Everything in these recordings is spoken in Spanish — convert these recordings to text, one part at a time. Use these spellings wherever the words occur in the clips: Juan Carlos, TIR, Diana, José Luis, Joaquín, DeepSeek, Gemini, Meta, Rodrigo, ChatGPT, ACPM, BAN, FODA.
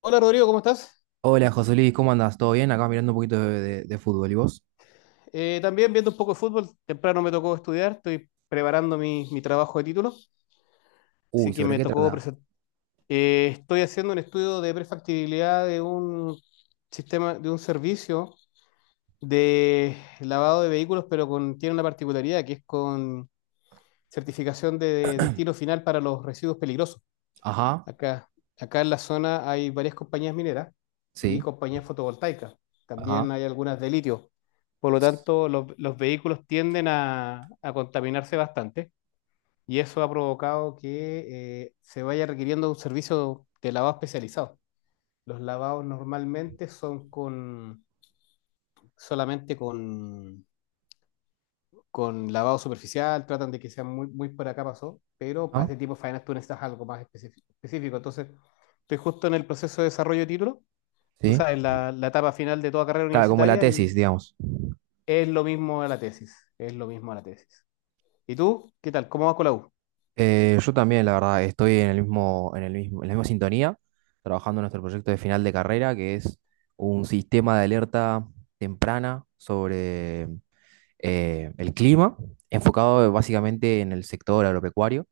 Hola Rodrigo, ¿cómo estás? Hola José Luis, ¿cómo andas? ¿Todo bien? Acá mirando un poquito de fútbol. ¿Y vos? También viendo un poco de fútbol, temprano me tocó estudiar, estoy preparando mi trabajo de título, así Uy, que ¿sobre me qué tocó trata? presentar. Estoy haciendo un estudio de prefactibilidad de un sistema, de un servicio de lavado de vehículos, pero tiene una particularidad que es con certificación de destino final para los residuos peligrosos. Ajá, Acá, acá, en la zona hay varias compañías mineras y sí, compañías fotovoltaicas. ajá, También hay algunas de litio. Por lo tanto, los vehículos tienden a contaminarse bastante y eso ha provocado que se vaya requiriendo un servicio de lavado especializado. Los lavados normalmente son solamente con lavado superficial, tratan de que sean muy, muy por acá pasó, pero para ajá, este tipo de faenas tú necesitas algo más específico. Entonces, estoy justo en el proceso de desarrollo de título. Tú sí. sabes, la etapa final de toda carrera Claro, como la universitaria. tesis, Y digamos. es lo mismo a la tesis, es lo mismo a la tesis. ¿Y tú? ¿Qué tal? ¿Cómo vas con la U? Yo también, la verdad, estoy en en la misma sintonía, trabajando en nuestro proyecto de final de carrera, que es un sistema de alerta temprana sobre el clima, enfocado básicamente en el sector agropecuario.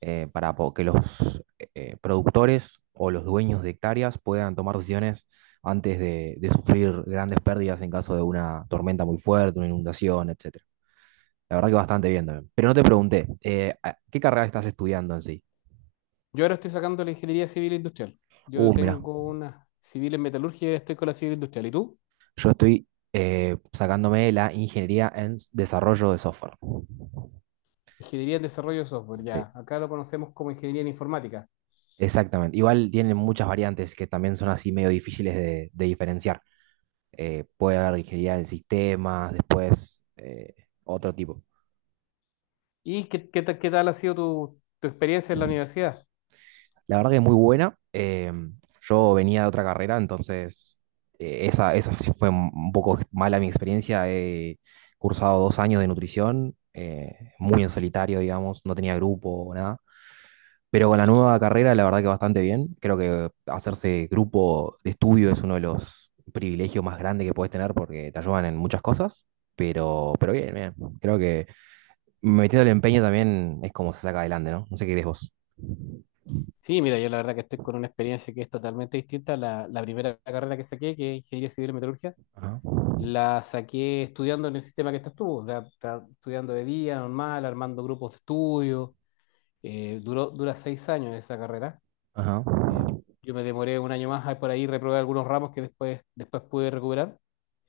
Que los productores o los dueños de hectáreas puedan tomar decisiones antes de sufrir grandes pérdidas en caso de una tormenta muy fuerte, una inundación, etcétera. La verdad que bastante bien también. Pero no te pregunté, ¿qué carrera estás estudiando en sí? Yo ahora estoy sacando la ingeniería civil e industrial. Yo Mira, tengo una civil en metalurgia y ahora estoy con la civil industrial. ¿Y tú? yo estoy sacándome la ingeniería en desarrollo de software. Ingeniería en desarrollo de software, Sí, ya. Acá lo conocemos como ingeniería en informática. exactamente. Igual tienen muchas variantes que también son así medio difíciles de diferenciar. Puede haber ingeniería en sistemas, después otro tipo. ¿Y qué tal ha sido tu experiencia en la universidad? La verdad que es muy buena. Yo venía de otra carrera, entonces esa sí fue un poco mala mi experiencia. He cursado 2 años de nutrición, muy en solitario, digamos, no tenía grupo o nada. Pero con la nueva carrera, la verdad que bastante bien. Creo que hacerse grupo de estudio es uno de los privilegios más grandes que puedes tener porque te ayudan en muchas cosas. Pero bien, bien. Creo que metiendo el empeño también es como se saca adelante, ¿no? No sé qué crees vos. Sí, mira, yo la verdad que estoy con una experiencia que es totalmente distinta a la primera carrera que saqué, que es ingeniería civil en metalurgia. Ajá. La saqué estudiando en el sistema que estás tú, estudiando de día, normal, armando grupos de estudio. Dura 6 años esa carrera. Ajá. Eh, yo me demoré un año más, ahí por ahí reprobé algunos ramos que después pude recuperar.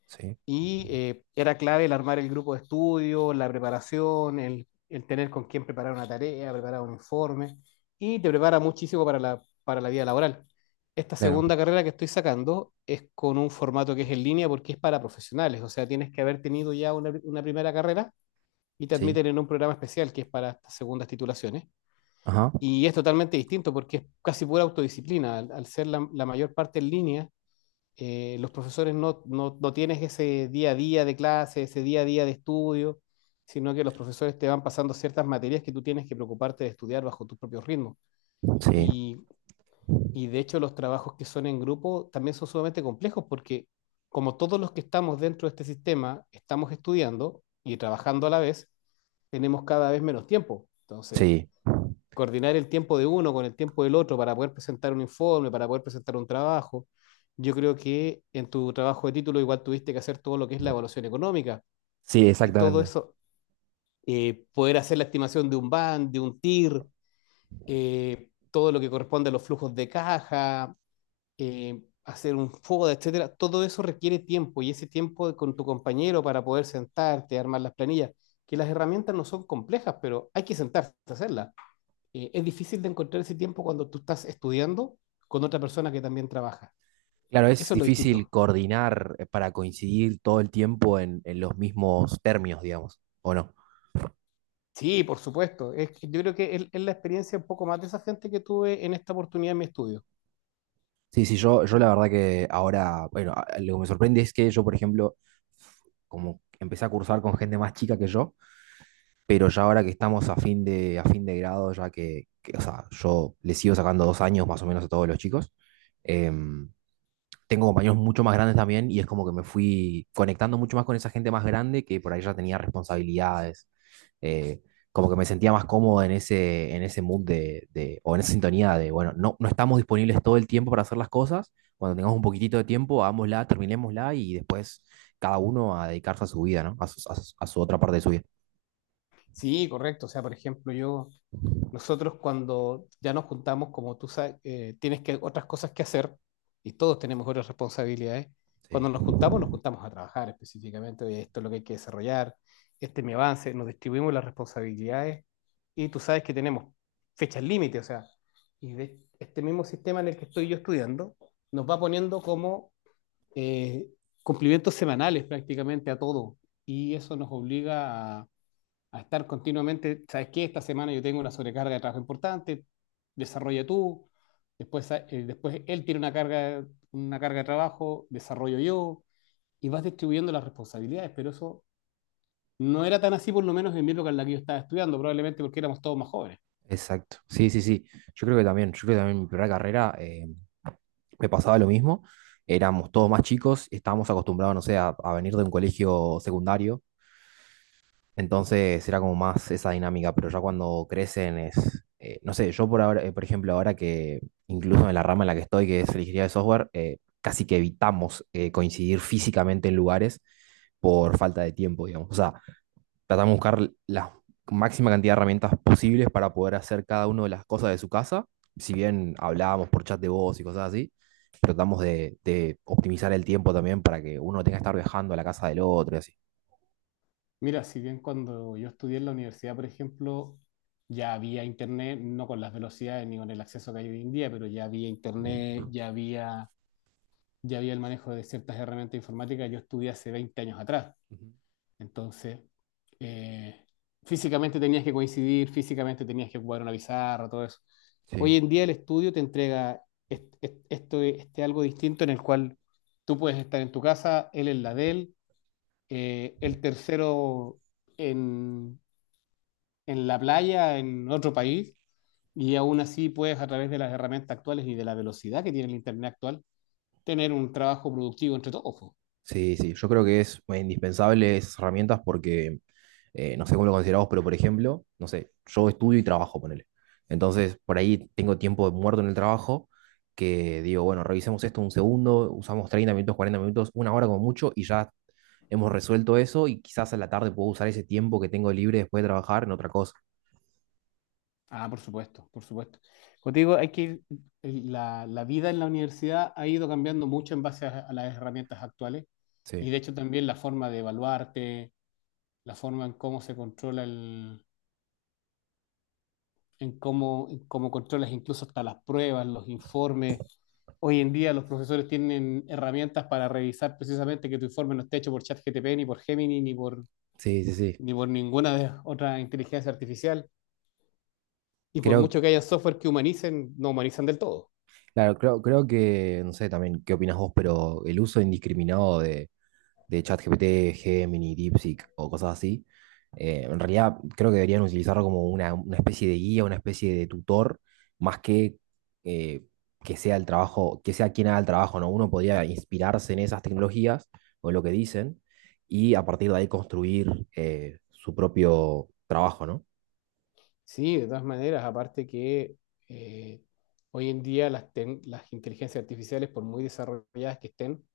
Sí, Y era clave el armar el grupo de estudio, la preparación, el tener con quién preparar una tarea, preparar un informe, y te prepara muchísimo para la vida laboral. Esta claro. segunda carrera que estoy sacando es con un formato que es en línea porque es para profesionales, o sea, tienes que haber tenido ya una primera carrera y te Sí. admiten en un programa especial que es para estas segundas titulaciones. Ajá. Y es totalmente distinto porque es casi pura autodisciplina, al ser la mayor parte en línea. Los profesores no tienes ese día a día de clase, ese día a día de estudio, sino que los profesores te van pasando ciertas materias que tú tienes que preocuparte de estudiar bajo tus propios ritmos. Sí. Y, y de hecho los trabajos que son en grupo también son sumamente complejos porque como todos los que estamos dentro de este sistema estamos estudiando y trabajando a la vez, tenemos cada vez menos tiempo. Entonces, Sí. coordinar el tiempo de uno con el tiempo del otro para poder presentar un informe, para poder presentar un trabajo. Yo creo que en tu trabajo de título igual tuviste que hacer todo lo que es la evaluación económica Sí, y todo exactamente. eso, poder hacer la estimación de un BAN, de un TIR, todo lo que corresponde a los flujos de caja, hacer un FODA, etcétera. Todo eso requiere tiempo y ese tiempo con tu compañero para poder sentarte, armar las planillas, que las herramientas no son complejas, pero hay que sentarse a hacerlas. Es difícil de encontrar ese tiempo cuando tú estás estudiando con otra persona que también trabaja. Claro, es Eso es lo difícil distinto. coordinar para coincidir todo el tiempo en los mismos términos, digamos, ¿o no? Sí, por supuesto. Que yo creo que es la experiencia un poco más de esa gente que tuve en esta oportunidad en mi estudio. Sí, sí, yo la verdad que ahora, bueno, lo que me sorprende es que yo, por ejemplo, como empecé a cursar con gente más chica que yo, pero ya ahora que estamos a fin de grado, ya o sea, yo le sigo sacando 2 años más o menos a todos los chicos, em, tengo compañeros mucho más grandes también y es como que me fui conectando mucho más con esa gente más grande que por ahí ya tenía responsabilidades, eh, como que me sentía más cómodo en ese mood o en esa sintonía de, bueno, no, no estamos disponibles todo el tiempo para hacer las cosas, cuando tengamos un poquitito de tiempo, hagámosla, terminémosla y después cada uno a dedicarse a su vida, ¿no? A a su otra parte de su vida. Sí, correcto. O sea, por ejemplo, nosotros cuando ya nos juntamos, como tú sabes, tienes que otras cosas que hacer y todos tenemos otras responsabilidades. Cuando Sí. Nos juntamos a trabajar específicamente. Oye, esto es lo que hay que desarrollar, este es mi avance, nos distribuimos las responsabilidades y tú sabes que tenemos fechas límite, o sea, y de este mismo sistema en el que estoy yo estudiando, nos va poniendo como eh, cumplimientos semanales prácticamente a todo y eso nos obliga a estar continuamente, ¿sabes qué? Esta semana yo tengo una sobrecarga de trabajo importante, desarrolla tú, después él tiene una carga de trabajo, desarrollo yo, y vas distribuyendo las responsabilidades, pero eso no era tan así por lo menos en mi época en la que yo estaba estudiando, probablemente porque éramos todos más jóvenes. Exacto, sí, sí, sí. Yo creo que también, yo creo que también en mi primera carrera me pasaba lo mismo. Éramos todos más chicos, estábamos acostumbrados, no sé, a venir de un colegio secundario. Entonces era como más esa dinámica, pero ya cuando crecen es, no sé, yo por ahora, por ejemplo, ahora que incluso en la rama en la que estoy, que es la ingeniería de software, casi que evitamos coincidir físicamente en lugares por falta de tiempo, digamos. O sea, tratamos de buscar la máxima cantidad de herramientas posibles para poder hacer cada una de las cosas de su casa. Si bien hablábamos por chat de voz y cosas así, tratamos de optimizar el tiempo también para que uno tenga que estar viajando a la casa del otro y así. Mira, si bien cuando yo estudié en la universidad, por ejemplo, ya había internet, no con las velocidades ni con el acceso que hay hoy en día, pero ya había internet, ya había el manejo de ciertas herramientas informáticas, yo estudié hace 20 años atrás. Ujú. Entonces, eh, físicamente tenías que coincidir, físicamente tenías que ocupar una pizarra, todo eso. Hoy Sí, en día el estudio te entrega este algo distinto en el cual tú puedes estar en tu casa, él en la de él, el tercero en, en la playa, en otro país, y aún así puedes a través de las herramientas actuales y de la velocidad que tiene el Internet actual, tener un trabajo productivo entre todos. sí, sí. Yo creo que es indispensable esas herramientas porque no sé cómo lo consideramos, pero por ejemplo, no sé, yo estudio y trabajo, ponele. Entonces, por ahí tengo tiempo muerto en el trabajo que digo, bueno, revisemos esto un segundo, usamos 30 minutos, 40 minutos, 1 hora como mucho y ya hemos resuelto eso y quizás a la tarde puedo usar ese tiempo que tengo libre después de trabajar en otra cosa. Ah, por supuesto, por supuesto. Como te digo, hay que ir, la vida en la universidad ha ido cambiando mucho en base a las herramientas actuales Sí, y de hecho también la forma de evaluarte, la forma en cómo en cómo controlas incluso hasta las pruebas, los informes. Hoy en día los profesores tienen herramientas para revisar precisamente que tu informe no esté hecho por ChatGPT, ni por Gemini, ni por, sí, sí, sí. ni por ninguna de otra inteligencia artificial. Y por Creo, mucho que haya software que humanicen, no humanizan del todo. creo que, no sé también qué opinas vos, pero el uso indiscriminado de ChatGPT, Gemini, DeepSeek o cosas así. En realidad creo que deberían utilizarlo como una especie de guía, una especie de tutor, más eh, que sea el trabajo, que sea quien haga el trabajo, ¿no? Uno podría inspirarse en esas tecnologías o en lo que dicen y a partir de ahí construir su propio trabajo, ¿no? Sí, de todas maneras, aparte que eh, hoy en día las inteligencias artificiales, por muy desarrolladas que estén,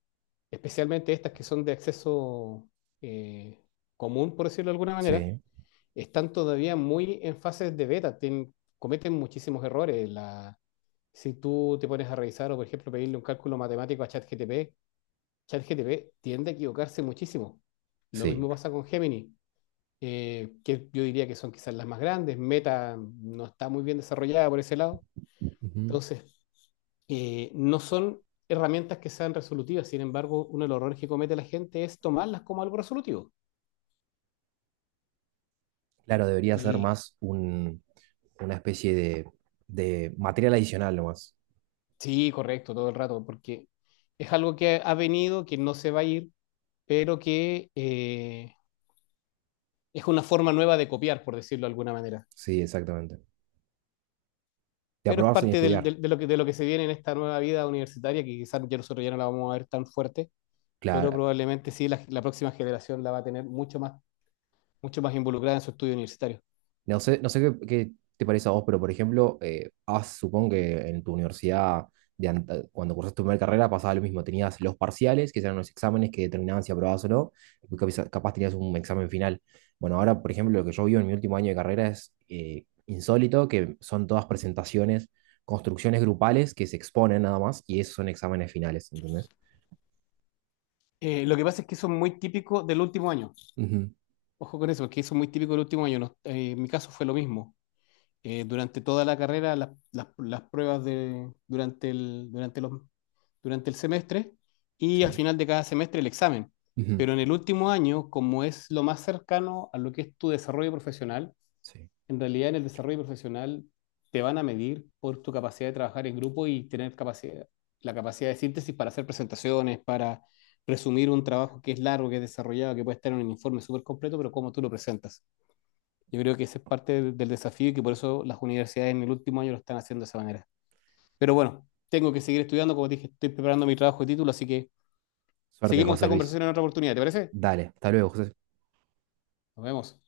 especialmente estas que son de acceso eh, común, por decirlo de alguna manera, Sí, están todavía muy en fases de beta, cometen muchísimos errores. Si tú te pones a revisar o, por ejemplo, pedirle un cálculo matemático a ChatGTP, ChatGTP tiende a equivocarse muchísimo. Lo sí. mismo pasa con Gemini que yo diría que son quizás las más grandes. Meta no está muy bien desarrollada por ese lado. Ujú. Entonces, no son herramientas que sean resolutivas. Sin embargo, uno de los errores que comete la gente es tomarlas como algo resolutivo. Claro, debería ser Y más un, una especie de material adicional nomás. sí, correcto, todo el rato, porque es algo que ha venido, que no se va a ir, pero que es una forma nueva de copiar, por decirlo de alguna manera. Sí, exactamente. De Pero es aprobar sin parte estudiar. De lo que se viene en esta nueva vida universitaria, que quizás ya nosotros ya no la vamos a ver tan fuerte, pero Claro, probablemente sí la próxima generación la va a tener mucho más involucrada en su estudio universitario. no sé, no sé qué te parece a vos, pero por ejemplo, supongo que en tu universidad, cuando cursaste tu primera carrera, pasaba lo mismo. Tenías los parciales, que eran los exámenes que determinaban si aprobabas o no, y tú capaz tenías un examen final. Bueno, ahora, por ejemplo, lo que yo vivo en mi último año de carrera es insólito, que son todas presentaciones, construcciones grupales que se exponen nada más, y esos son exámenes finales, ¿entendés? Lo que pasa es que eso es muy típico del último año. Ujú, Ojo con eso, porque eso es muy típico del último año. En mi caso fue lo mismo. Durante toda la carrera las pruebas de, durante el, durante los, durante el semestre y al sí. final de cada semestre el examen. Ujú, Pero en el último año, como es lo más cercano a lo que es tu desarrollo profesional, sí. en realidad en el desarrollo profesional te van a medir por tu capacidad de trabajar en grupo y la capacidad de síntesis para hacer presentaciones, para resumir un trabajo que es largo, que es desarrollado, que puede estar en un informe súper completo, pero cómo tú lo presentas. Yo creo que ese es parte del desafío y que por eso las universidades en el último año lo están haciendo de esa manera. Pero bueno, tengo que seguir estudiando, como te dije, estoy preparando mi trabajo de título, así que Suerte, seguimos esta José Luis. conversación en otra oportunidad, ¿te parece? Dale, hasta luego, José. Nos vemos.